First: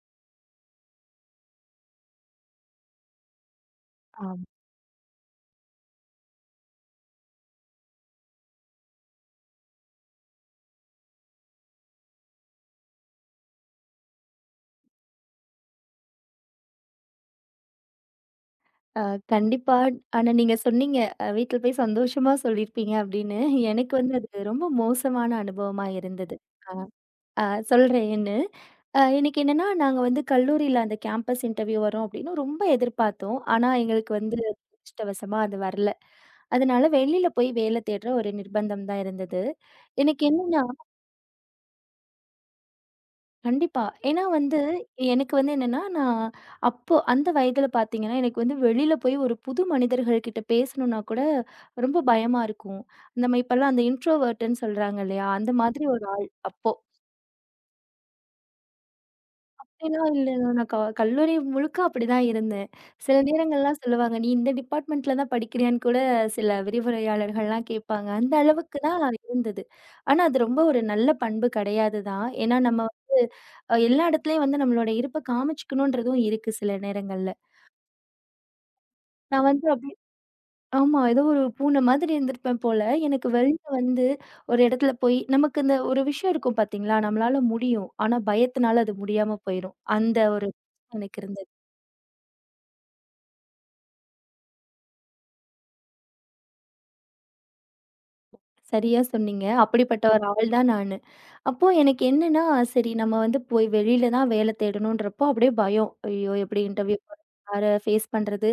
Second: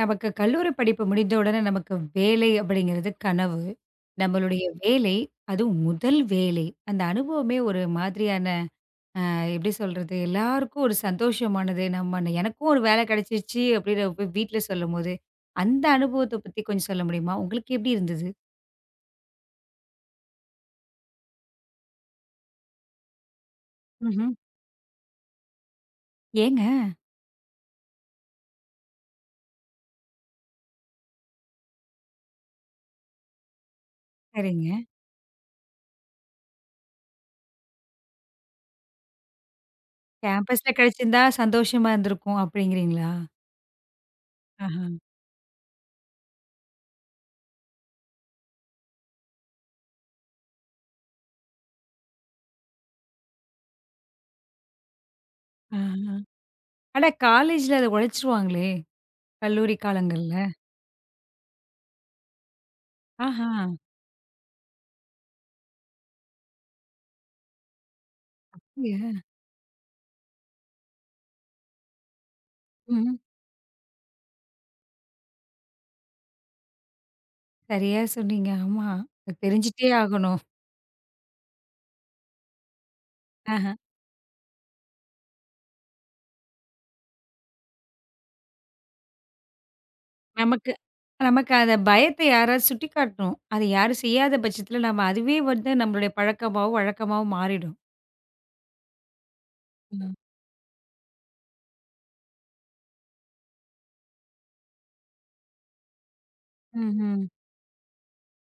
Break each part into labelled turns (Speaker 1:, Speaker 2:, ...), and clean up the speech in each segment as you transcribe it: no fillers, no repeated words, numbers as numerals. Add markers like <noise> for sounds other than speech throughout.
Speaker 1: நமக்கு கல்லூரி படிப்பு முடிந்த உடனே நமக்கு வேலை அப்படிங்கிறது கனவு.
Speaker 2: ஆம்.
Speaker 1: நம்மளுடைய வேலை, அதுவும் முதல் வேலை. அந்த அனுபவமே ஒரு மாதிரியான எப்படி சொல்றது? எல்லாருக்கும் ஒரு சந்தோஷமானது. எனக்கும் ஒரு வேலை கிடைச்சிருச்சு அப்படின்னு போய் வீட்ல சொல்லும்போது, அந்த அனுபவத்த பத்தி கொஞ்சம் சொல்ல முடியுமா? உங்களுக்கு எப்படி இருந்தது?
Speaker 2: அ கண்டிப்பா. ஆனா நீங்க சொன்னீங்க, வீட்ல போய் சந்தோஷமா சொல்லியிருப்பீங்க அப்படின்னு. எனக்கு வந்து
Speaker 1: ம்ஹ்ம்.
Speaker 2: அது ரொம்ப மோசமான அனுபவமா இருந்தது.
Speaker 1: ஏங்க?
Speaker 2: அ அ சொல்றேன் ஏன்னு. எனக்கு என்னன்னா, நாங்க வந்து கல்லூரியில அந்த கேம்பஸ் இன்டர்வியூ வரும் அப்படின்னு ரொம்ப எதிர்பார்த்தோம். ஆனா எங்களுக்கு வந்து
Speaker 1: சரிங்க.
Speaker 2: துரஷ்டவசமா அது வரல. அதனால வெளியில போய் வேலை தேடுற ஒரு நிர்பந்தம் தான் இருந்தது. எனக்கு என்னன்னா,
Speaker 1: கேம்பஸ்ல கிடைச்சிருந்தா சந்தோஷமா இருந்திருக்கும் அப்படிங்கிறீங்களா?
Speaker 2: கண்டிப்பா. ஏன்னா வந்து,
Speaker 1: ஆஹா.
Speaker 2: எனக்கு வந்து என்னன்னா, நான் அப்போ அந்த வயதில பார்த்தீங்கன்னா, எனக்கு வந்து வெளியில போய் ஒரு புது மனிதர்கள் கிட்ட பேசணும்னா கூட ரொம்ப பயமா இருக்கும். நம்ம இப்பலாம் அந்த இன்ட்ரோவர்ட்ன்னு சொல்றாங்க இல்லையா? அந்த மாதிரி ஒரு
Speaker 1: ஆஹா.
Speaker 2: ஆள் அப்போ.
Speaker 1: ஆனா, காலேஜ்ல அத உழைச்சிருவாங்களே! கல்லூரி
Speaker 2: அப்படிலாம்
Speaker 1: காலங்கள்ல.
Speaker 2: இல்லங்க. நான் கல்லூரி முழுக்க அப்படிதான் இருந்தேன். சில
Speaker 1: ஆஹா.
Speaker 2: நேரங்கள்லாம் சொல்லுவாங்க, "நீ இந்த டிபார்ட்மென்ட்ல தான் படிக்கிறியான்னு" கூட சில விரிவுரையாளர்கள்லாம் கேட்பாங்க. அந்த அளவுக்கு தான் இருந்தது. ஆனா அது ரொம்ப ஒரு நல்ல பண்பு கிடையாது தான். ஏன்னா நம்ம வந்து
Speaker 1: ஏன்?
Speaker 2: எல்லா இடத்துலயும் வந்து நம்மளோட இருப்ப காமிச்சுக்கணுன்றதும் இருக்கு சில நேரங்கள்ல.
Speaker 1: சரியா சொன்னீங்க. ஆமா. அது
Speaker 2: நான் வந்து
Speaker 1: தெரிஞ்சுட்டே
Speaker 2: அப்படியே
Speaker 1: ஆகணும்.
Speaker 2: ஆமா. ஏதோ ஒரு பூனை மாதிரி இருந்திருப்பேன் போல. எனக்கு வெளிய
Speaker 1: ஆஹ.
Speaker 2: வந்து ஒரு இடத்துல போய் நமக்கு இந்த ஒரு விஷயம் இருக்கும் பார்த்தீங்களா? நம்மளால முடியும். ஆனா பயத்தினால அது முடியாம போயிரும். அந்த ஒரு
Speaker 1: நமக்கு
Speaker 2: எனக்கு இருந்தது.
Speaker 1: நமக்கு அத பயத்த யாராவது சுட்டிக்காட்டணும். அது யாரும் செய்யாத பட்சத்தில நம்ம அதுவே வந்து நம்மளுடைய பழக்கமாவும், வழக்கமாவும் மாறிடும்.
Speaker 2: சரியா சொன்னீங்க. அப்படிப்பட்ட
Speaker 1: ம்.
Speaker 2: ஒரு ஆள் தான் நானு. அப்போ எனக்கு என்னன்னா, சரி நம்ம வந்து போய் வெளியில தான் வேலை தேடணுன்றப்போ அப்படியே பயம். ஐயோ! எப்படி இன்டர்வியூ போறது?
Speaker 1: ம்ஹ்ம்.
Speaker 2: யார ஃபேஸ் பண்றது?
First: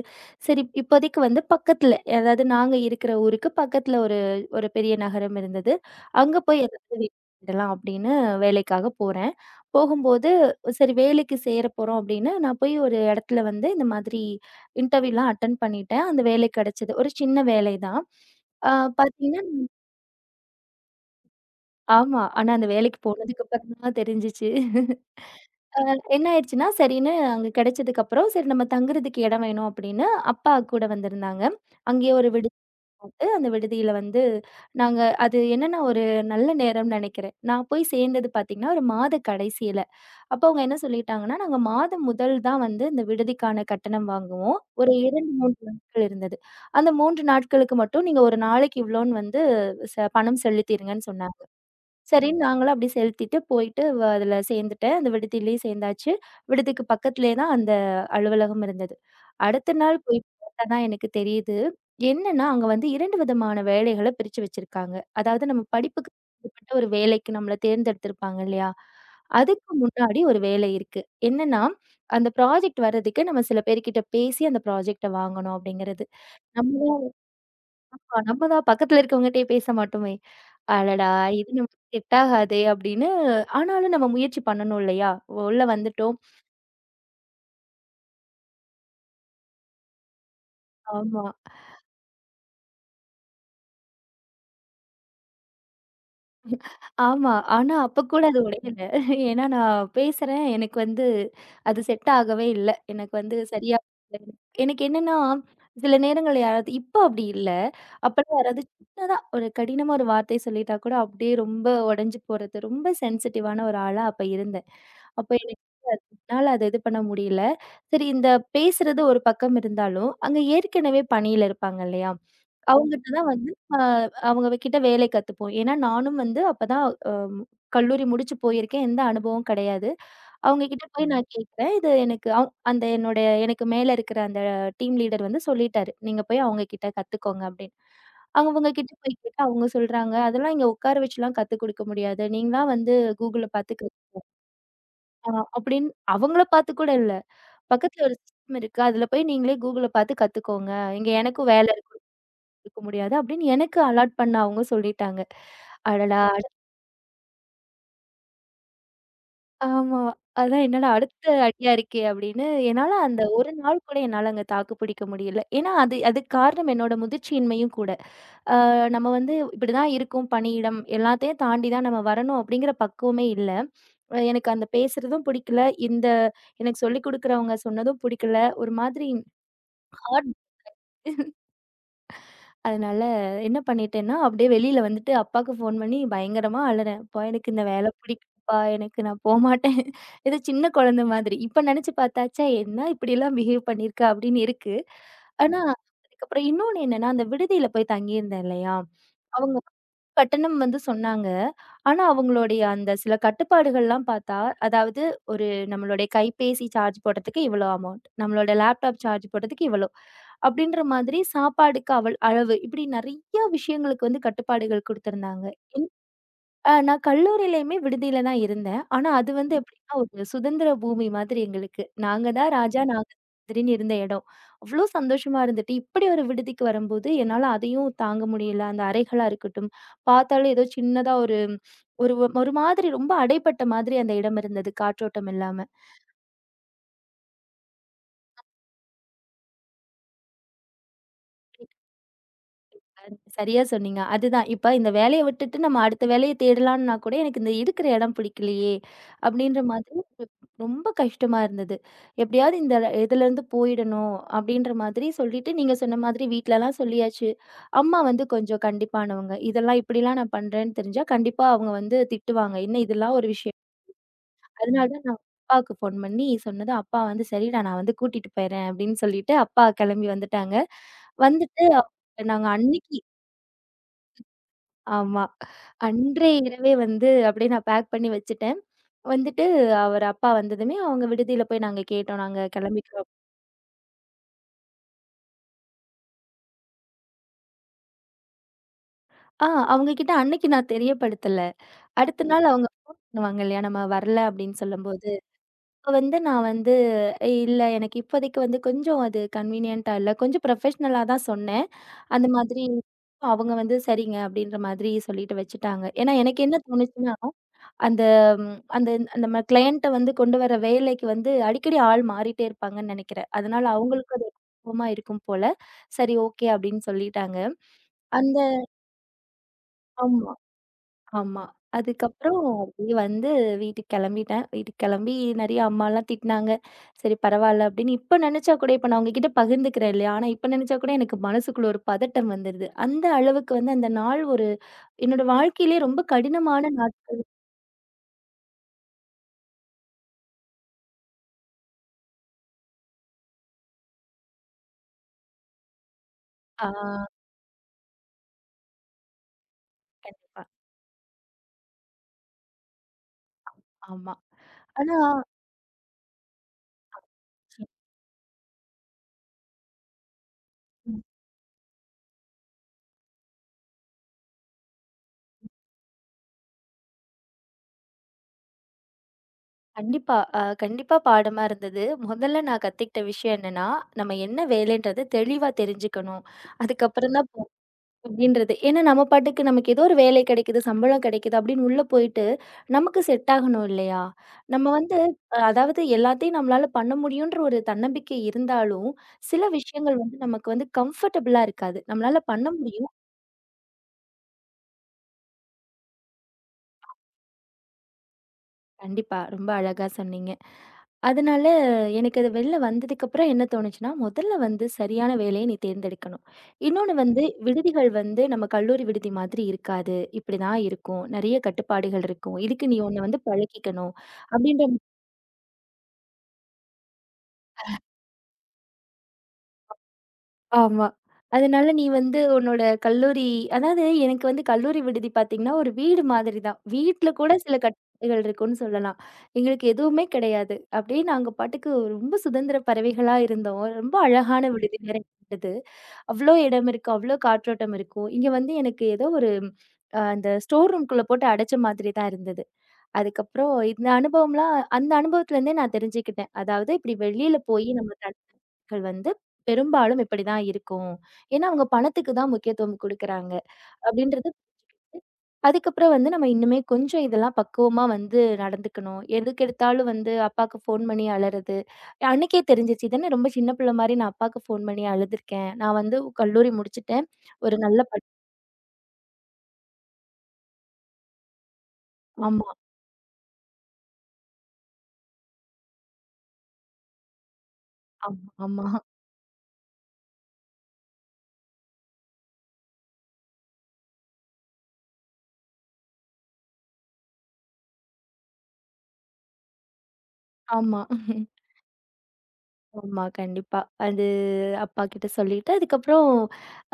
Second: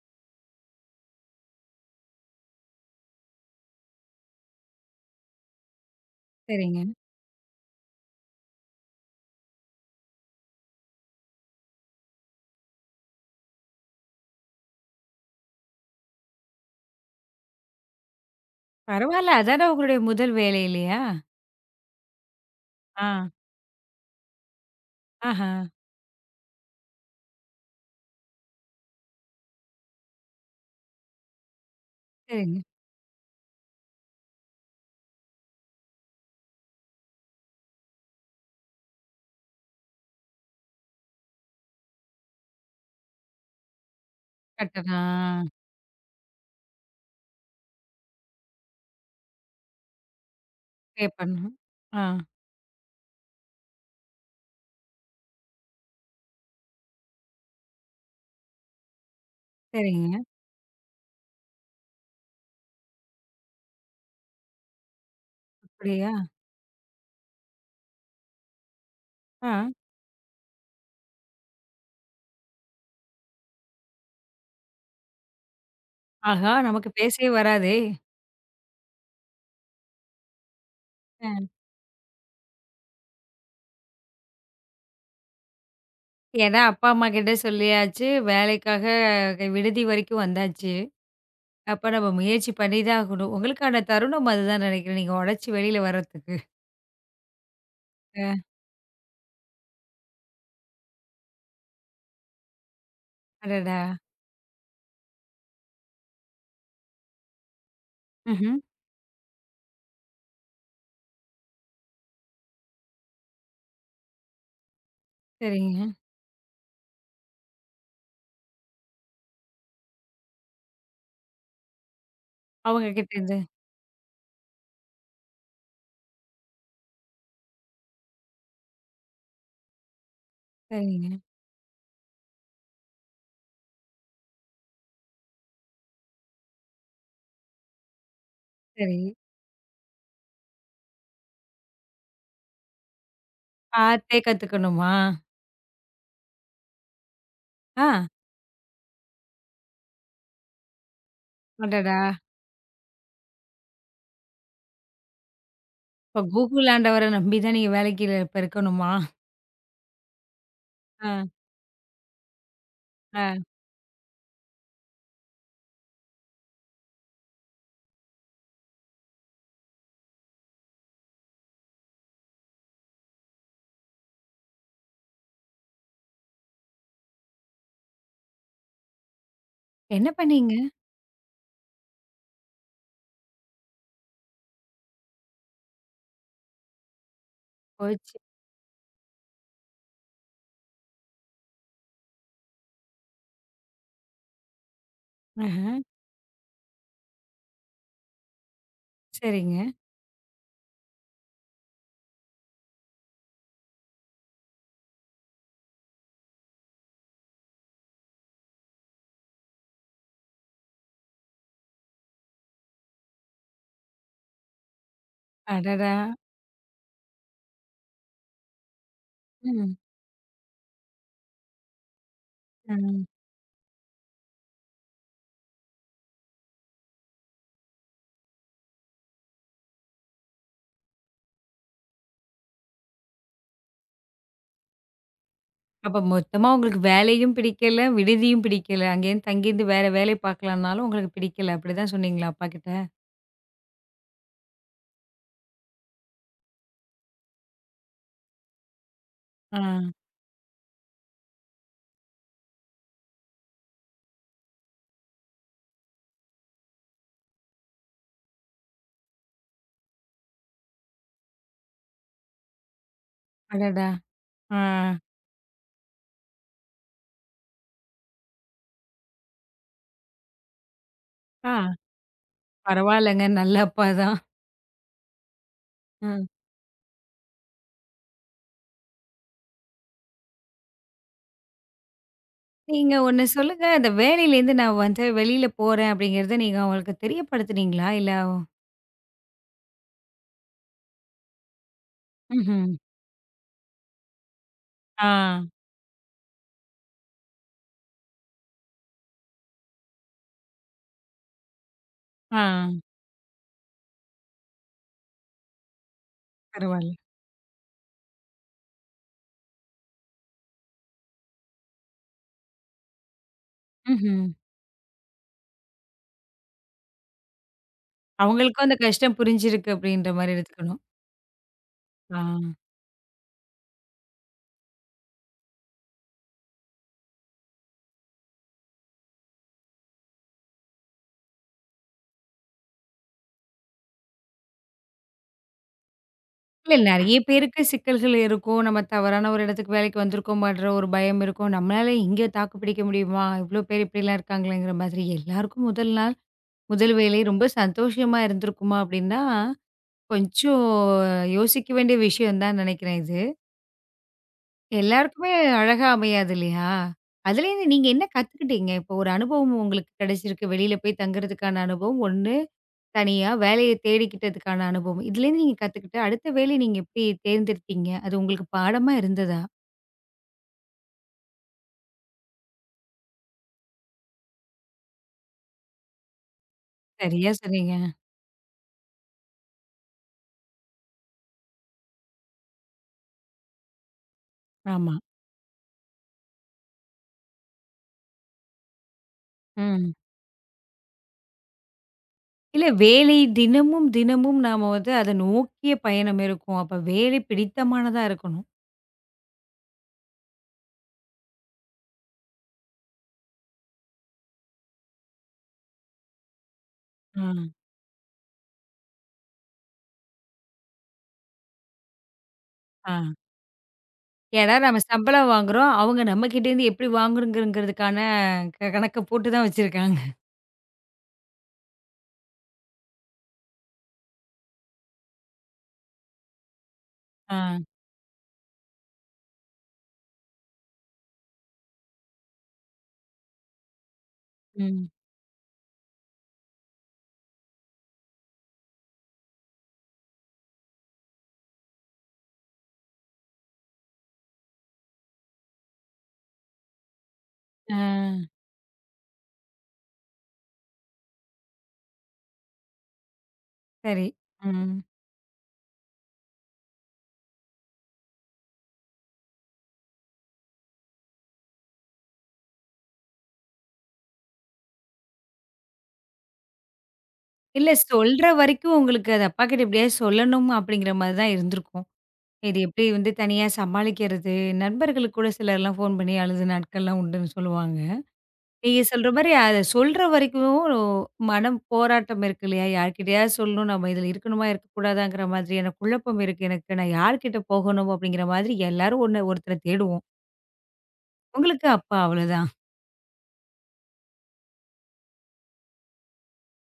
Speaker 2: சரி இப்போதைக்கு வந்து பக்கத்துல, அதாவது நாங்க இருக்கிற ஊருக்கு பக்கத்துல ஒரு ஒரு பெரிய நகரம் இருந்தது. அங்க போய்
Speaker 1: சரிங்க.
Speaker 2: ஏதாவது தேடலாம் அப்படின்னு வேலைக்காக போறேன். போகும்போது சரி வேலைக்கு சேர போறோம் அப்படின்னு நான் போய் ஒரு இடத்துல வந்து இந்த மாதிரி இன்டர்வியூலாம் அட்டெண்ட் பண்ணிட்டேன். அந்த வேலை கிடைச்சது. ஒரு சின்ன வேலை தான். ஆ
Speaker 1: பரவால்ல.
Speaker 2: பார்த்தீங்கன்னா
Speaker 1: அதானே உங்களுடைய முதல் வேலை இல்லையா?
Speaker 2: ஆமா. ஆனா அந்த வேலைக்கு
Speaker 1: ஆ.
Speaker 2: போனதுக்கு அப்புறம் தான் தெரிஞ்சுச்சு.
Speaker 1: ஆஹா.
Speaker 2: என்ன ஆயிடுச்சுன்னா, சரின்னு அங்க கிடைச்சதுக்கு அப்புறம், சரி நம்ம தங்குறதுக்கு இடம் வேணும் அப்படின்னு அப்பா கூட வந்திருந்தாங்க. அங்கேயே ஒரு விடுதி
Speaker 1: சரிங்க.
Speaker 2: போட்டு, அந்த விடுதியில வந்து நாங்க அது என்னன்னா ஒரு நல்ல நேரம்னு நெனைக்கிறேன். நான் போய் சேர்ந்தது பார்த்தீங்கன்னா, ஒரு மாத கடைசியில. அப்ப அவங்க என்ன சொல்லிட்டாங்கன்னா, நாங்க மாதம் முதல் தான் வந்து இந்த விடுதிக்கான கட்டணம் வாங்குவோம். ஒரு 2,
Speaker 1: கட்டணம். ஆ.
Speaker 2: 3 நாட்கள் இருந்தது. அந்த 3 நாட்களுக்கு மட்டும் நீங்க ஒரு நாளைக்கு இவ்வளோன்னு வந்து பணம் செலுத்திருங்கன்னு சொன்னாங்க.
Speaker 1: பண்ணணும். ஆ.
Speaker 2: சரின்னு நாங்களும் அப்படி செலுத்திட்டு போயிட்டு அதுல சேர்ந்துட்டேன். அந்த விடுதியிலயும் சேர்ந்தாச்சு. விடுதிக்கு பக்கத்திலேயே தான் அந்த அலுவலகம் இருந்தது. அடுத்த நாள்
Speaker 1: சரிங்க.
Speaker 2: போய் பார்த்தா தான் எனக்கு தெரியுது. என்னன்னா, அங்க வந்து 2 விதமான வேலைகள பிரிச்சு வச்சிருக்காங்க. அதாவது நம்ம படிப்புக்கு
Speaker 1: அப்படியா?
Speaker 2: சம்மந்தப்பட்ட ஒரு வேலைக்கு நம்மள தேர்ந்தெடுத்திருப்பாங்க இல்லையா?
Speaker 1: ஆ.
Speaker 2: அதுக்கு முன்னாடி ஒரு வேலை இருக்கு. என்னன்னா, அந்த ப்ராஜெக்ட் வர்றதுக்கு நம்ம சில பேர்கிட்ட பேசி அந்த ப்ராஜெக்ட்ட வாங்கணும் அப்படிங்கிறது.
Speaker 1: ஆஹா!
Speaker 2: நம்ம
Speaker 1: நமக்கு பேசவே வராதே!
Speaker 2: கண்டிப்பா. நம்ம தான் பக்கத்துல இருக்கவங்கட்டயே பேச மாட்டோமே. அடடா!
Speaker 1: அ.
Speaker 2: இது நமக்கு செட் ஆகாதே அப்படின்னு ஆனாலும் நம்ம முயற்சி பண்ணணும் இல்லையா? உள்ள வந்துட்டோம்.
Speaker 1: ஏன்னா அப்பா, அம்மா கிட்ட சொல்லியாச்சு. வேலைக்காக விடுதி வரைக்கும் வந்தாச்சு.
Speaker 2: ஆமா,
Speaker 1: அப்ப நம்ம முயற்சி பண்ணி தான் ஆகணும். உங்களுக்கான தருணம் அதுதான் நினைக்கிறேன். நீங்க உடைச்சு வெளியில வர்றதுக்கு.
Speaker 2: ஆமா. ஆனா அப்ப கூட அது
Speaker 1: அ
Speaker 2: உடையல. ஏன்னா நான் பேசுறேன். எனக்கு வந்து அது செட் ஆகவே இல்ல. எனக்கு வந்து சரியா
Speaker 1: அடடா!
Speaker 2: இல்ல. எனக்கு என்னன்னா, சில நேரங்கள்ல யாராவது இப்ப அப்படி இல்ல. அப்பலாம்
Speaker 1: ம்ஹ்ம்.
Speaker 2: யாராவது சின்னதா ஒரு கடினமா ஒரு வார்த்தை சொல்லிட்டா கூட அப்படியே ரொம்ப உடைஞ்சு போறது. ரொம்ப சென்சிட்டிவான ஒரு ஆளா அப்ப இருந்தேன். அப்ப எனக்கு
Speaker 1: சரிங்க.
Speaker 2: என்னால அத இது பண்ண முடியல. சரி இந்த பேசுறது ஒரு பக்கம் இருந்தாலும், அங்க ஏற்கனவே பணியில இருப்பாங்க இல்லையா?
Speaker 1: அவங்க
Speaker 2: அவங்கட்ட
Speaker 1: கிட்ட
Speaker 2: தான்
Speaker 1: இருந்து
Speaker 2: வந்து அ அவங்க கிட்ட வேலை கத்துப்போம். ஏன்னா நானும் வந்து அப்பதான் அ கல்லூரி முடிச்சு போயிருக்கேன். எந்த அனுபவம் கிடையாது. அவங்க கிட்ட
Speaker 1: சரிங்க.
Speaker 2: போய் நான் கேட்கிறேன். இது எனக்கு அந்த எனக்கு மேல இருக்கிற அந்த டீம் லீடர் வந்து சொல்லிட்டாரு. "நீங்க போய் அவங்க கிட்ட கத்துக்கோங்க" அப்படின்னு. அவங்க கிட்ட
Speaker 1: சரி.
Speaker 2: போய் கேட்டா அவங்க சொல்றாங்க, "அதெல்லாம் இங்க உட்கார வச்சுலாம் கத்துக் குடுக்க முடியாது. நீங்களா வந்து Googleல பார்த்து கத்"
Speaker 1: பார்த்தே கத்துக்கணுமா?
Speaker 2: அ அப்படின்னு அவங்கள பார்த்து கூட இல்ல.
Speaker 1: ஆ.
Speaker 2: பக்கத்துல ஒரு சிஸ்டம் இருக்கு. அதுல போய் நீங்களே Googleல பார்த்து கத்துக்கோங்க. இங்க எனக்கும் வேலை இருக்கு
Speaker 1: அடடா!
Speaker 2: இருக்க முடியாது அப்படின்னு எனக்கு அலாட் பண்ண அவங்க சொல்லிட்டாங்க.
Speaker 1: இப்ப
Speaker 2: அடடா! அட-
Speaker 1: கூகுள் ஆண்டவர நம்பி தான் நீங்க வேலைக்கு இப்ப இருக்கணுமா?
Speaker 2: ஆமா. அதான் என்னடா
Speaker 1: ஆ,
Speaker 2: அடுத்த அடியா இருக்கே அப்படின்னு என்னால அந்த
Speaker 1: ஆ.
Speaker 2: ஒரு நாள் கூட என்னால அங்க தாக்கு பிடிக்க முடியல. ஏன்னா அதுக்கு காரணம் என்னோட முதிர்ச்சியின்மையும் கூட. நம்ம வந்து இப்படிதான் இருக்கும் பணியிடம். எல்லாத்தையும் தாண்டி தான் நம்ம வரணும் அப்படிங்கிற பக்குவமே இல்ல. எனக்கு அந்த பேசுறதும் பிடிக்கல. இந்த எனக்கு சொல்லிக் குடுக்குறவங்க சொன்னதும் பிடிக்கல. ஒரு மாதிரி
Speaker 1: என்ன பண்ணீங்க?
Speaker 2: அதனால என்ன பண்ணிட்டேன்னா, அப்படியே வெளியில வந்துட்டு அப்பாக்கு ஃபோன் பண்ணி பயங்கரமா அழுறேன். "அப்பா எனக்கு இந்த வேலை
Speaker 1: போச்சு.
Speaker 2: பிடிக்கலப்பா, நான் போமாட்டேன்." ஏதோ <laughs> சின்ன குழந்தை மாதிரி. இப்ப நெனச்சு பார்த்தா, ச்சே என்ன இப்படிலாம் பிஹேவ் பண்ணியிருக்கா அப்படின்னு இருக்கு. ஆனா,
Speaker 1: ஆஹ.
Speaker 2: அதுக்கப்புறம் இன்னொன்னு என்னன்னா, அந்த விடுதியில போய் தங்கியிருந்தேன் இல்லையா? அவங்க
Speaker 1: சரிங்க.
Speaker 2: கட்டணம் வந்து சொன்னாங்க. ஆனா, அவங்களுடைய அந்த சில கட்டுப்பாடுகள்லாம் பார்த்தா, அதாவது ஒரு நம்மளுடைய கைபேசி சார்ஜ் போடுறதுக்கு இவ்வளோ அமௌண்ட், நம்மளோட லேப்டாப் சார்ஜ் போடுறதுக்கு இவ்வளோ, அப்படின்ற மாதிரி சாப்பாடுக்கு அவள் அளவு, இப்படி நெறைய விஷயங்களுக்கு வந்து கட்டுப்பாடுகள் குடுத்திருந்தாங்க.
Speaker 1: அடடா!
Speaker 2: நான் கல்லூரியிலயுமே விடுதியில தான் இருந்தேன். ஆனா அது வந்து
Speaker 1: ம்.
Speaker 2: எப்படின்னா, ஒரு சுதந்திர பூமி மாதிரி எங்களுக்கு. நாங்க தான் ராஜா,
Speaker 1: ம்.
Speaker 2: நாங்க தான் மந்திரின்னு இருந்த இடம். அவ்ளோ சந்தோஷமா இருந்துட்டு, இப்படி ஒரு விடுதிக்கு வரும்போது என்னால அதையும் தாங்க முடியல. அந்த அறைகளா இருக்கட்டும், பார்த்தாலே ஏதோ சின்னதா ஒரு ஒரு ஒரு மாதிரி ரொம்ப அடைப்பட்ட மாதிரி அந்த இடம் இருந்தது, காற்றோட்டம் இல்லாம.
Speaker 1: அப்ப மொத்தமா உங்களுக்கு வேலையும் பிடிக்கல, விடுதியும் பிடிக்கல. அங்கேருந்து தங்கியிருந்து வேற வேலை பார்க்கலாம்னாலும் உங்களுக்கு பிடிக்கல. அப்படிதான் சொன்னீங்களா அப்பாகிட்ட?
Speaker 2: அது சரியா சொன்னீங்க. அதுதான். இப்ப இந்த வேலைய விட்டுட்டு நம்ம அடுத்த வேலைய தேடலாம்ன்னா கூட, எனக்கு இந்த இருக்கிற இடம் பிடிக்கலையே,
Speaker 1: ஆ.
Speaker 2: அப்படின்ற மாதிரி ரொம்ப கஷ்டமா இருந்தது. "எப்படியாவது இந்த இதுலருந்து போயிடணும்." அப்படீன்ற மாதிரி சொல்லிட்டு, நீங்க சொன்ன மாதிரி வீட்லலாம் சொல்லியாச்சு. அம்மா வந்து கொஞ்சம் கண்டிப்பானவங்க. இதெல்லாம் இப்படிலாம் நான் பண்றேன்னு தெரிஞ்சா, கண்டிப்பா அவங்க வந்து திட்டுவாங்க. "என்ன இதெல்லாம் ஒரு விஷயம்."
Speaker 1: அடடா! ஆ.
Speaker 2: அதனால தான் நான் அப்பாவுக்கு ஃபோன் பண்ணி சொன்னதும், அப்பா வந்து, "சரிடா, நான் வந்து கூட்டிட்டு போயிர்றேன்." அப்படீன்னு சொல்லிட்டு, அப்பா கெளம்பி வந்துட்டாங்க.
Speaker 1: ஆ,
Speaker 2: வந்துட்டு, நாங்க அன்னைக்கு
Speaker 1: பரவாயில்லங்க. நல்ல அப்பா தான்.
Speaker 2: ஆமா.
Speaker 1: ம்.
Speaker 2: அன்றே இரவே வந்து அப்படியே நான் பேக் பண்ணி வச்சுட்டேன். வந்துட்டு அப்பா வந்ததுமே அவங்க விடுதியில போய் நாங்க கேட்டோம். நாங்க
Speaker 1: நீங்க
Speaker 2: கிளம்பிக்கிறோம்.
Speaker 1: ஒண்ணு சொல்லுங்க, இந்த வேலையிலேருந்து நான் வந்து வெளியில போறேன் அப்படிங்கிறத நீங்க அவங்களுக்கு தெரியப்படுத்துனீங்களா? இல்ல
Speaker 2: ஆ அவங்க கிட்ட அன்னைக்கு நான் தெரியப்படுத்தல. அடுத்த நாள் அவங்க
Speaker 1: ம்ஹ்ம்.
Speaker 2: ஃபோன் பண்ணுவாங்க இல்லையா? நம்ம வரல அப்படின்னு
Speaker 1: ஆ,
Speaker 2: சொல்லும்போது, அப்ப வந்து நான் வந்து இல்ல எனக்கு இப்போதைக்கு வந்து கொஞ்சம் அது கன்வீனியன்ட்டா இல்ல. கொஞ்சம் ப்ரொஃபஷ்னலா தான் சொன்னேன். அந்த
Speaker 1: ஆ.
Speaker 2: மாதிரி அவங்க வந்து சரிங்க அப்படின்ற மாதிரி சொல்லிட்டு வச்சுட்டாங்க. ஏன்னா எனக்கு என்ன
Speaker 1: பரவால்ல.
Speaker 2: தோணுச்சுன்னா அந்த ம் அந்த நம்ம கிளையன்ட்ட வந்து கொண்டு வர வேலைக்கு வந்து அடிக்கடி ஆள் மாறிட்டே இருப்பாங்கன்னு நெனைக்கிறேன். அதனால அவங்களுக்கும்
Speaker 1: ம்ஹ்ம்.
Speaker 2: அது கோவமா இருக்கும் போல. சரி ஓகே அப்படின்னு சொல்லிட்டாங்க. அந்த
Speaker 1: அவங்களுக்கும் அந்த கஷ்டம் புரிஞ்சிருக்கு அப்படின்ற
Speaker 2: ஆமா,
Speaker 1: மாரி எடுத்துக்கணும்.
Speaker 2: ஆமா.
Speaker 1: ஆ.
Speaker 2: அதுக்கப்புறம் அப்படியே வந்து வீட்டுக்கு கெளம்பிட்டேன். வீட்டுக்கு கெளம்பி நெறைய அம்மாலாம் திட்டினாங்க. சரி பரவால்ல அப்படின்னு இப்ப நெனைச்சா கூட இப்ப நான் உங்ககிட்ட பகிர்ந்துக்கிறேன் இல்லையா? ஆனா இப்ப நெனைச்சா கூட எனக்கு மனசுக்குள்ள ஒரு பதட்டம் வந்துருது. அந்த அளவுக்கு வந்து அந்த நாள் ஒரு என்னோட வாழ்க்கையிலேயே ரொம்ப கடினமான
Speaker 1: இல்ல
Speaker 2: நாள்.
Speaker 1: நெறைய பேருக்கு சிக்கல்கள் இருக்கும். நம்ம தவறான ஒரு இடத்துக்கு வேலைக்கு வந்திருக்கோமான்ற ஒரு பயம் இருக்கும். நம்மளால இங்க தாக்கு பிடிக்க முடியுமா? இவ்ளோ பேர் இப்படிலாம் இருக்காங்களேங்கிற மாதிரி. எல்லாருக்கும் முதல் நாள்,
Speaker 2: ஆ
Speaker 1: முதல் வேலை ரொம்ப சந்தோஷமா இருந்திருக்குமா அப்படின்னா
Speaker 2: கண்டிப்பா.
Speaker 1: கொஞ்சம் யோசிக்க வேண்டிய விஷயம் தான் நினைக்கிறேன் இது.
Speaker 2: ஆமா. ஆனா
Speaker 1: எல்லாருக்குமே அழகா அமையாது இல்லையா? அதுலேருந்து நீங்க என்ன கத்துக்கிட்டீங்க? இப்போ ஒரு அனுபவம் உங்களுக்கு கிடைச்சிருக்கு. வெளியில போய்
Speaker 2: ம்.
Speaker 1: தங்குறதுக்கான அனுபவம் 1, தனியா வேலைய தேடிக்கிட்டதுக்கான அனுபவம். இதுலேருந்து நீங்க கத்துக்கிட்டு அடுத்த வேலைய நீங்க எப்படி தேர்ந்தெடுத்தீங்க? அது உங்களுக்கு பாடமா இருந்ததா?
Speaker 2: கண்டிப்பா. கண்டிப்பா பாடமா இருந்தது. முதல்ல நான் கத்துக்கிட்ட விஷயம் என்னன்னா, நம்ம என்ன வேலைன்றத தெளிவா தெரிஞ்சுக்கணும். அதுக்கப்புறம் தான்
Speaker 1: சரியா சொன்னீங்க.
Speaker 2: அப்படின்றது. ஏன்னா நம்ம பாட்டுக்கு நமக்கு ஏதோ ஒரு வேலை கிடைக்குது, சம்பளம் கிடைக்குது அப்படின்னு உள்ள போயிட்டு, நமக்கு செட் ஆகணும் இல்லையா? நம்ம
Speaker 1: ஆமா.
Speaker 2: வந்து அதாவது எல்லாத்தையும் நம்மளால பண்ண முடியுன்ற ஒரு தன்னம்பிக்கை இருந்தாலும், சில
Speaker 1: ம்.
Speaker 2: விஷயங்கள் வந்து நமக்கு வந்து கம்ஃபர்டபுளா இருக்காது. நம்மளால பண்ண
Speaker 1: இல்ல
Speaker 2: முடியும்.
Speaker 1: வேலை தினமும் தினமும் நாம வந்து அத நோக்கிய பயணம் இருக்கும். அப்ப வேலை பிடித்தமானதா இருக்கணும்.
Speaker 2: கண்டிப்பா. ரொம்ப அழகா சொன்னீங்க. அதனால எனக்கு அது வெளில வந்ததுக்கப்புறம் என்ன தோணுச்சுன்னா, முதல்ல வந்து சரியான வேலைய நீ தேர்ந்தெடுக்கணும். இன்னொன்னு
Speaker 1: ஆ,
Speaker 2: வந்து விடுதிகள் வந்து நம்ம கல்லூரி விடுதி மாதிரி இருக்காது. இப்படிதான் இருக்கும். நெறைய கட்டுப்பாடுகள் இருக்கும். இதுக்கு நீ
Speaker 1: ஆ.
Speaker 2: உன்ன வந்து பழக்கிக்கணும்.
Speaker 1: ஏன்னா,
Speaker 2: அப்படின்ற
Speaker 1: நம்ம சம்பளம் வாங்குறோம். அவங்க நம்மகிட்டேருந்து எப்படி வாங்குறோங்கிறதுக்கான கணக்க போட்டு தான் வச்சிருக்காங்க.
Speaker 2: ஆமா. அதனால நீ வந்து உன்னோட கல்லூரி அதாவது எனக்கு வந்து கல்லூரி விடுதி பார்த்தீங்கன்னா, ஒரு வீடு மாதிரி தான். வீட்ல கூட சில
Speaker 1: ஆ,
Speaker 2: கட்டுப்பாடுகள் இருக்குன்னு சொல்லலாம். எங்களுக்கு எதுவுமே கிடையாது. அப்படியே நாங்க பாட்டுக்கு ரொம்ப சுதந்திர பறவைகளா இருந்தோம். ரொம்ப அழகான விடுதி
Speaker 1: ம்.
Speaker 2: வேற இருந்தது. அவ்ளோ இடம் இருக்கு, அவ்ளோ காற்றோட்டம் இருக்கும். இங்க வந்து எனக்கு ஏதோ ஒரு அந்த ஸ்டோர் ரூம்க்குள்ள போட்டு அடைச்ச மாதிரி தான் இருந்தது. அதுக்கப்புறம் இந்த அனுபவம்லாம் அந்த அனுபவத்துலேருந்தே நான் தெரிஞ்சுக்கிட்டேன். அதாவது இப்படி வெளியில போய்
Speaker 1: ஆ,
Speaker 2: நம்ம கள் வந்து பெரும்பாலும் இப்படிதான் இருக்கும். ஏன்னா, அவங்க பணத்துக்கு தான் முக்கியத்துவம் குடுக்குறாங்க
Speaker 1: சரி.
Speaker 2: அப்படின்றது
Speaker 1: ம்.
Speaker 2: அதுக்கப்புறம் வந்து நம்ம இன்னுமே கொஞ்சம் இதெல்லாம் பக்குவமா வந்து நடந்துக்கணும். எதுக்கெடுத்தாலும் வந்து அப்பாக்கு ஃபோன் பண்ணி அழறது. அன்னைக்கே தெரிஞ்சுச்சு. இது என்ன ரொம்ப சின்ன பிள்ளை மாரி நான் அப்பாக்கு ஃபோன் பண்ணி அழுதுருக்கேன். நான் வந்து கல்லூரி முடிச்சுட்டேன். ஒரு
Speaker 1: இல்ல
Speaker 2: நல்ல
Speaker 1: சொல்ற வரைக்கும் உங்களுக்கு அது அப்பாகிட்ட எப்படியாவது சொல்லணும் அப்படிங்கிற மாரி தான் இருந்திருக்கும்.
Speaker 2: ஆமா,
Speaker 1: இது எப்படி வந்து தனியா சமாளிக்கிறது? நண்பர்களுக்கு கூட சிலர்லாம் ஃபோன் பண்ணி அழுத நாட்கள்லாம் உண்டுன்னு சொல்லுவாங்க.
Speaker 2: ஆமா, ஆமா,
Speaker 1: நீங்க சொல்ற மாரி அத சொல்ற வரைக்கும் மனம் போராட்டம் இருக்கு இல்லையா? யார்கிட்டயாவது சொல்லணும் நம்ம இதுல இருக்கணுமா, இருக்கக்கூடாதாங்கிற மாதிரியான குழப்பம் இருக்கு எனக்கு. நான் யார்கிட்ட போகணும் அப்படிங்கிற மாதிரி எல்லாரும் ஒண்ணு ஒருத்தர தேடுவோம்.
Speaker 2: ஆமா,
Speaker 1: உங்களுக்கு அப்ப அவ்வளோதான்.
Speaker 2: ஆமா, கண்டிப்பா. அது அப்பாகிட்ட சொல்லிட்டு, அதுக்கப்புறம்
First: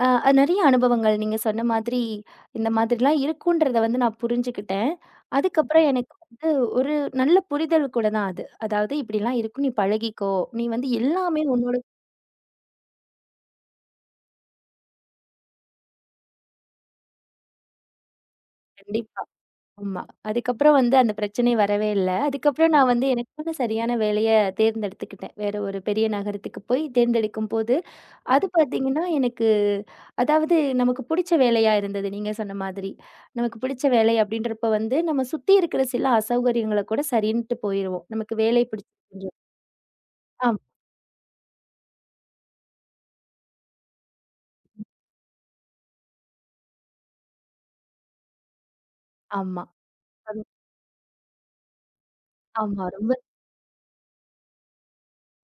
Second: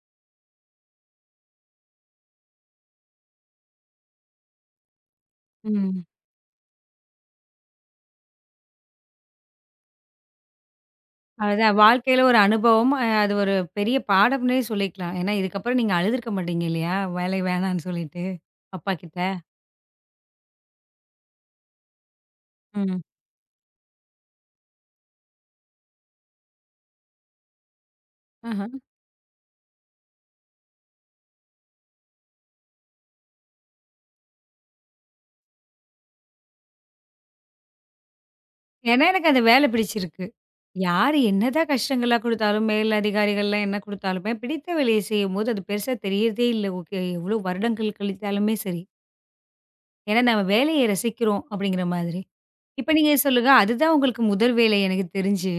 Speaker 2: நெறைய அனுபவங்கள் நீங்க சொன்ன மாதிரி, இந்த மாதிரிலாம் இருக்குன்றத வந்து நான் புரிஞ்சுக்கிட்டேன். அதுக்கப்புறம்
Speaker 1: ம்.
Speaker 2: எனக்கு வந்து ஒரு நல்ல புரிதல் கூட தான் அது. அதாவது இப்படிலாம் இருக்கும், நீ பழகிக்கோ. நீ வந்து எல்லாமே உன்னோட
Speaker 1: அதான் வாழ்க்கையில ஒரு அனுபவம். அது ஒரு பெரிய பாடம்னே சொல்லிக்கலாம். ஏன்னா இதுக்கப்புறம் நீங்க அழுதுருக்க மாட்டீங்க இல்லையா? வேலை வேணான்னு சொல்லிட்டு, அப்பா கிட்ட.
Speaker 2: கண்டிப்பா. ஆமா. அதுக்கப்புறம் வந்து அந்த பிரச்சனை வரவே இல்ல. அதுக்கப்புறம் நான்
Speaker 1: ம்.
Speaker 2: வந்து எனக்கான சரியான வேலைய தேர்ந்தெடுத்துக்கிட்டேன். வேற ஒரு பெரிய நகரத்துக்கு போய் தேர்ந்தெடுக்கும்போது அது
Speaker 1: ஆஹ.
Speaker 2: பார்த்தீங்கன்னா, எனக்கு அதாவது நமக்கு பிடிச்ச வேலையா இருந்தது. நீங்க சொன்ன மாதிரி. நமக்கு பிடிச்ச வேலை அப்படின்றப்ப வந்து, நம்ம சுத்தி இருக்கிற சில அசௌகரியங்கள கூட சரின்ட்டு போயிருவோம். நமக்கு வேலை
Speaker 1: ஏன்னா எனக்கு அந்த வேலை பிடிச்சிருக்கு.
Speaker 2: ஆம்
Speaker 1: யாரு என்னதான் கஷ்டங்களா குடுத்தாலும், மேலதிகாரிகள்லாம் என்ன குடுத்தாலுமே, பிடித்த வேலைய செய்யும்போது அது பெருசா தெரியறதே இல்ல. ஓகே எவ்ளோ வருடங்கள் கழித்தாலுமே சரி.
Speaker 2: ஆமா.
Speaker 1: ஏன்னா
Speaker 2: அது
Speaker 1: நம்ம வேலைய ரசிக்கிறோம் அப்படிங்கிற மாதிரி.
Speaker 2: ஆமா.
Speaker 1: இப்ப நீங்க சொல்லுங்க, அதுதான் உங்களுக்கு முதல் வேலை எனக்கு தெரிஞ்சு.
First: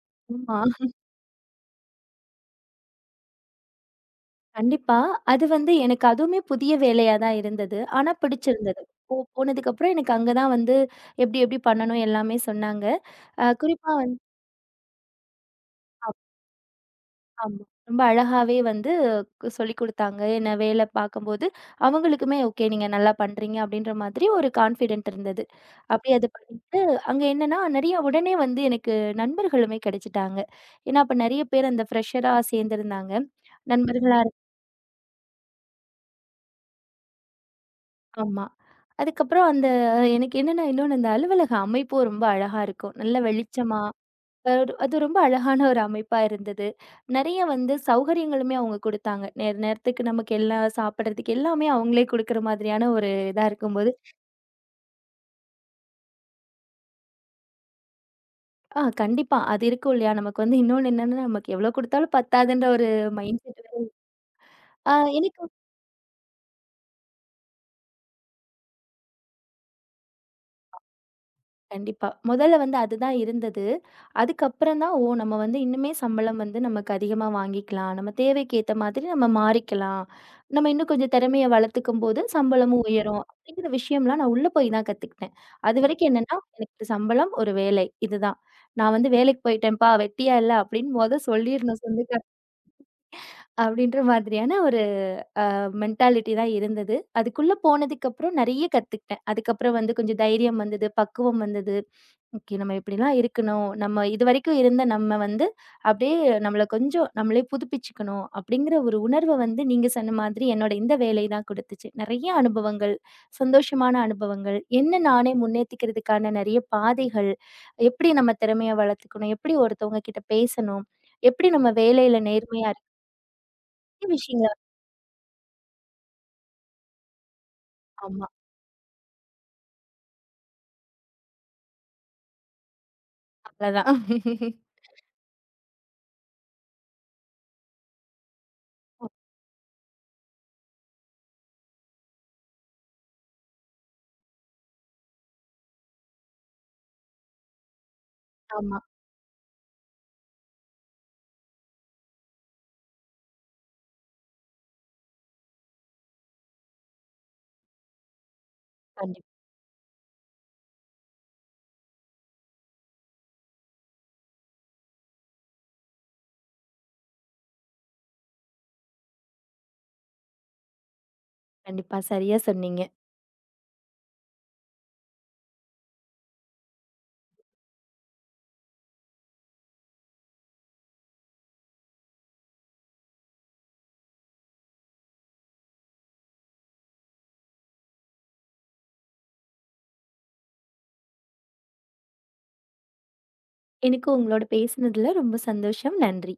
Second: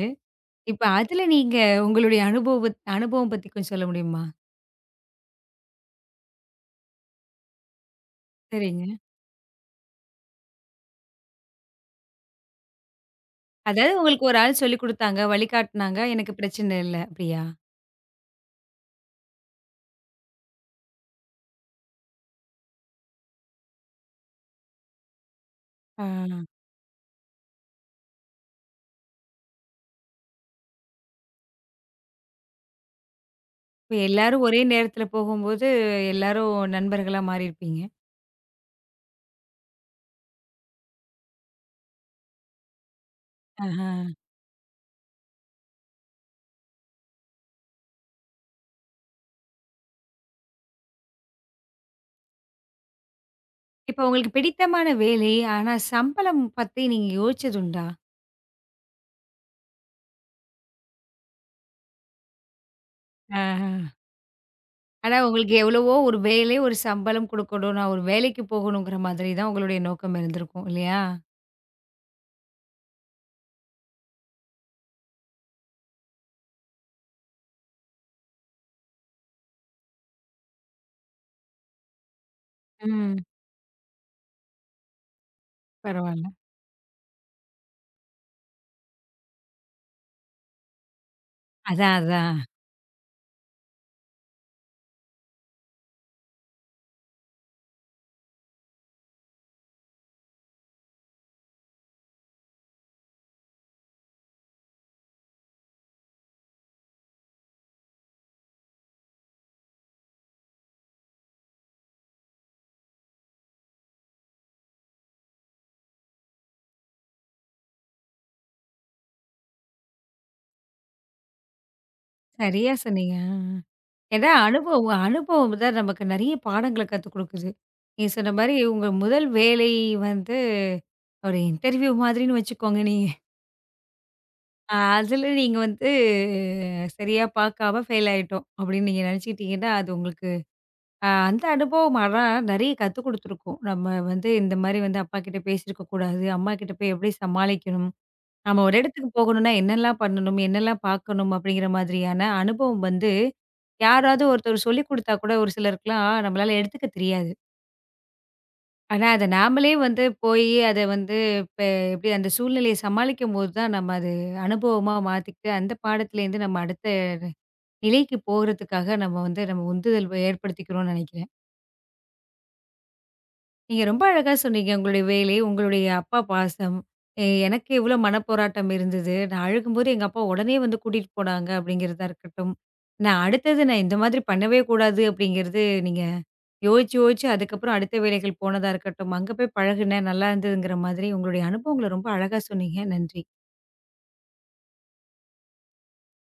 Speaker 1: இப்ப
Speaker 2: ஆமா.
Speaker 1: அதுல நீங்க உங்களுடைய அனுபவம் பத்தி கொஞ்சம் சொல்ல முடியுமா?
Speaker 2: கண்டிப்பா. அது வந்து எனக்கு அதுவுமே புதிய வேலையா தான் இருந்தது. ஆனா பிடிச்சிருந்தது.
Speaker 1: சரிங்க.
Speaker 2: போனதுக்கப்புறம் எனக்கு அங்க தான் வந்து, எப்படி எப்படி பண்ணணும் எல்லாமே சொன்னாங்க. குறிப்பா
Speaker 1: அதாவது
Speaker 2: வந்து
Speaker 1: உங்களுக்கு ஒரு ஆள் சொல்லிக் குடுத்தாங்க, வழிகாட்டுனாங்க, எனக்கு பிரச்சனை இல்ல அப்படியா?
Speaker 2: ஆமா. ரொம்ப அழகாவே வந்து சொல்லிக் குடுத்தாங்க. என்ன வேலை பார்க்கும்போது, அவங்களுக்குமே ஓகே நீங்க நல்லா பண்றீங்க அப்படின்ற மாதிரி ஒரு கான்ஃபிடென்ட் இருந்தது.
Speaker 1: ஆ.
Speaker 2: அப்படியே அது பண்ணிட்டு, அங்க என்னன்னா நெறைய உடனே வந்து எனக்கு நண்பர்களுமே கிடைச்சுட்டாங்க. ஏன்னா அப்ப நெறைய பேர் அந்த ஃப்ரெஷரா சேர்ந்திருந்தாங்க.
Speaker 1: இப்ப
Speaker 2: நண்பர்களா இருக்கும்
Speaker 1: எல்லாரும் ஒரே நேரத்துல போகும்போது, எல்லாரும் நண்பர்களா மாறியிருப்பீங்க.
Speaker 2: ஆமா. அதுக்கப்புறம் அந்த எனக்கு என்னன்னா இன்னொன்னு அந்த அலுவலக அமைப்பும் ரொம்ப அழகா இருக்கும். நல்ல வெளிச்சமா
Speaker 1: ஆஹா.
Speaker 2: அ அது ரொம்ப அழகான ஒரு அமைப்பா இருந்தது. நெறைய வந்து சௌகரியங்களுமே அவங்க குடுத்தாங்க. நேர நேரத்துக்கு நமக்கு எல்லாம் சாப்பிடுறதுக்கு எல்லாமே அவங்களே குடுக்குற மாதிரியான ஒரு இதா இருக்கும்போது,
Speaker 1: இப்ப உங்களுக்கு பிடித்தமான வேலை, ஆனா சம்பளம் பத்தி நீங்க யோசிச்சதுண்டா?
Speaker 2: கண்டிப்பா. அது இருக்கும் இல்லையா? நமக்கு வந்து இன்னொன்னு என்னன்னா, நமக்கு எவ்வளோ குடுத்தாலும் பத்தாதுன்ற ஒரு மைண்ட்
Speaker 1: ஆஹ.
Speaker 2: செட். ஆ
Speaker 1: ஆனா
Speaker 2: எனக்கு
Speaker 1: உங்களுக்கு எவ்வளவோ ஒரு வேலை, ஒரு சம்பளம் குடுக்கணும். நான் ஒரு வேலைக்கு போகணுங்கிற மாதிரி தான் உங்களுடைய நோக்கம் இருந்திருக்கும் இல்லையா?
Speaker 2: கண்டிப்பா. முதல்ல வந்து அதுதான் இருந்தது. அதுக்கப்புறம் தான், ஓ! நம்ம வந்து இன்னுமே சம்பளம் வந்து நமக்கு அதிகமா வாங்கிக்கலாம். நம்ம தேவைக்கு ஏத்த மாதிரி நம்ம மாறிக்கலாம். நம்ம இன்னும் கொஞ்சம் திறமைய வளர்த்துக்கும்போது சம்பளமும்
Speaker 1: ம்.
Speaker 2: உயரும். அப்படிங்கிற விஷயம்லாம் நான் உள்ள போய் தான் கத்துக்கிட்டேன். அதுவரைக்கும்
Speaker 1: பரவால்ல.
Speaker 2: என்னன்னா, எனக்கு சம்பளம், ஒரு வேலை இதுதான். நான் வந்து வேலைக்கு போயிட்டேன்ப்பா, வெட்டியா இல்ல அப்படின்னு சொல்லிரணும்
Speaker 1: அதான்,
Speaker 2: சொந்தக்கார
Speaker 1: அதான்.
Speaker 2: அப்படின்ற மாதிரியான ஒரு மென்டாலிட்டி தான் இருந்தது. அதுக்குள்ள போனதுக்கப்புறம் நெறைய கத்துக்கிட்டேன். அதுக்கப்புறம் வந்து கொஞ்சம் தைரியம் வந்தது, பக்குவம் வந்தது. ஓகே. நம்ம இப்படிலாம் இருக்கணும். நம்ம இதுவரைக்கும் இருந்த நம்ம வந்து அப்படியே நம்மள கொஞ்சம் நம்மளே புதுப்பிச்சுக்கணும் அப்படிங்கிற ஒரு உணர்வ வந்து நீங்க சொன்ன மாதிரி என்னோட இந்த வேலை தான் குடுத்துச்சு. நெறைய அனுபவங்கள், சந்தோஷமான அனுபவங்கள், என்ன நானே முன்னேத்திக்கிறதுக்கான நெறைய பாதைகள், எப்படி நம்ம திறமைய வளர்த்துக்கணும், எப்படி ஒருத்தவங்க கிட்ட பேசணும், எப்படி நம்ம வேலையில நேர்மையா
Speaker 1: சரியா சொன்னீங்க. ஆ.
Speaker 2: நிறைய
Speaker 1: ஏன்னா
Speaker 2: விஷயங்கள்
Speaker 1: அனுபவம் அனுபவம் தான் நமக்கு நெறைய பாடங்கள கத்துக் குடுக்குது. நீங்க
Speaker 2: ஆமா.
Speaker 1: சொன்ன மாரி உங்க முதல் வேலை வந்து ஒரு இன்டர்வியூ மாதிரின்னு வச்சுக்கோங்க நீங்க.
Speaker 2: அவ்வளதான்.
Speaker 1: அதுல நீங்க வந்து சரியா பார்க்காம ஃபெயில் ஆயிட்டோம் அப்படின்னு நீங்க நெனச்சுக்கிட்டீங்கன்னா, அது உங்களுக்கு அந்த அனுபவம் ஆனா நெறைய கத்துக் குடுத்துருக்கும். நம்ம வந்து இந்த மாரி வந்து அப்பாகிட்ட பேசியிருக்க கூடாது. அம்மாகிட்ட போய் எப்படி சமாளிக்கணும்? நம்ம ஒரு
Speaker 2: ஆமா.
Speaker 1: இடத்துக்கு போகணும்னா என்னெல்லாம் பண்ணணும்? என்னெல்லாம் பார்க்கணும்? அப்படிங்கிற மாதிரியான அனுபவம் வந்து யாராவது ஒருத்தர் சொல்லிக் குடுத்தா கூட ஒரு சிலருக்குலாம் நம்மளால எடுத்துக்க தெரியாது. ஆனா அத
Speaker 2: கண்டிப்பா,
Speaker 1: நாமளே வந்து போயி அத வந்து இப்ப எப்படி அந்த சூழ்நிலைய சமாளிக்கும்போது தான் நம்ம அது அனுபவமா மாத்திக்கிட்டு அந்த பாடத்துலேருந்து நம்ம அடுத்த நிலைக்கு போறதுக்காக நம்ம வந்து நம்ம உந்துதல் ஏற்படுத்திக்கிறோம்னு நெனைக்கிறேன்.
Speaker 2: கண்டிப்பா. சரியா சொன்னீங்க.
Speaker 1: நீங்க ரொம்ப அழகா சொன்னீங்க. உங்களுடைய வேலை, உங்களுடைய அப்பா பாசம், எனக்கு எவ்வளோ மனப்போராட்டம் இருந்தது. நான் அழுகும்போது எங்க அப்பா உடனே வந்து கூட்டிட்டு போனாங்க அப்படிங்கிறதா இருக்கட்டும். நான் அடுத்தது நான் இந்த மாதிரி பண்ணவே கூடாது அப்படிங்கிறது நீங்க யோசிச்சு, யோசிச்சு அதுக்கப்புறம் அடுத்த வேலைகள் போனதா இருக்கட்டும். அங்க போய் பழகுனேன், நல்லா இருந்ததுங்கிற மாதிரி உங்களுடைய அனுபவங்கள ரொம்ப அழகா சொன்னீங்க. நன்றி.
Speaker 2: எனக்கு உங்களோட பேசினதுல ரொம்ப சந்தோஷம். நன்றி.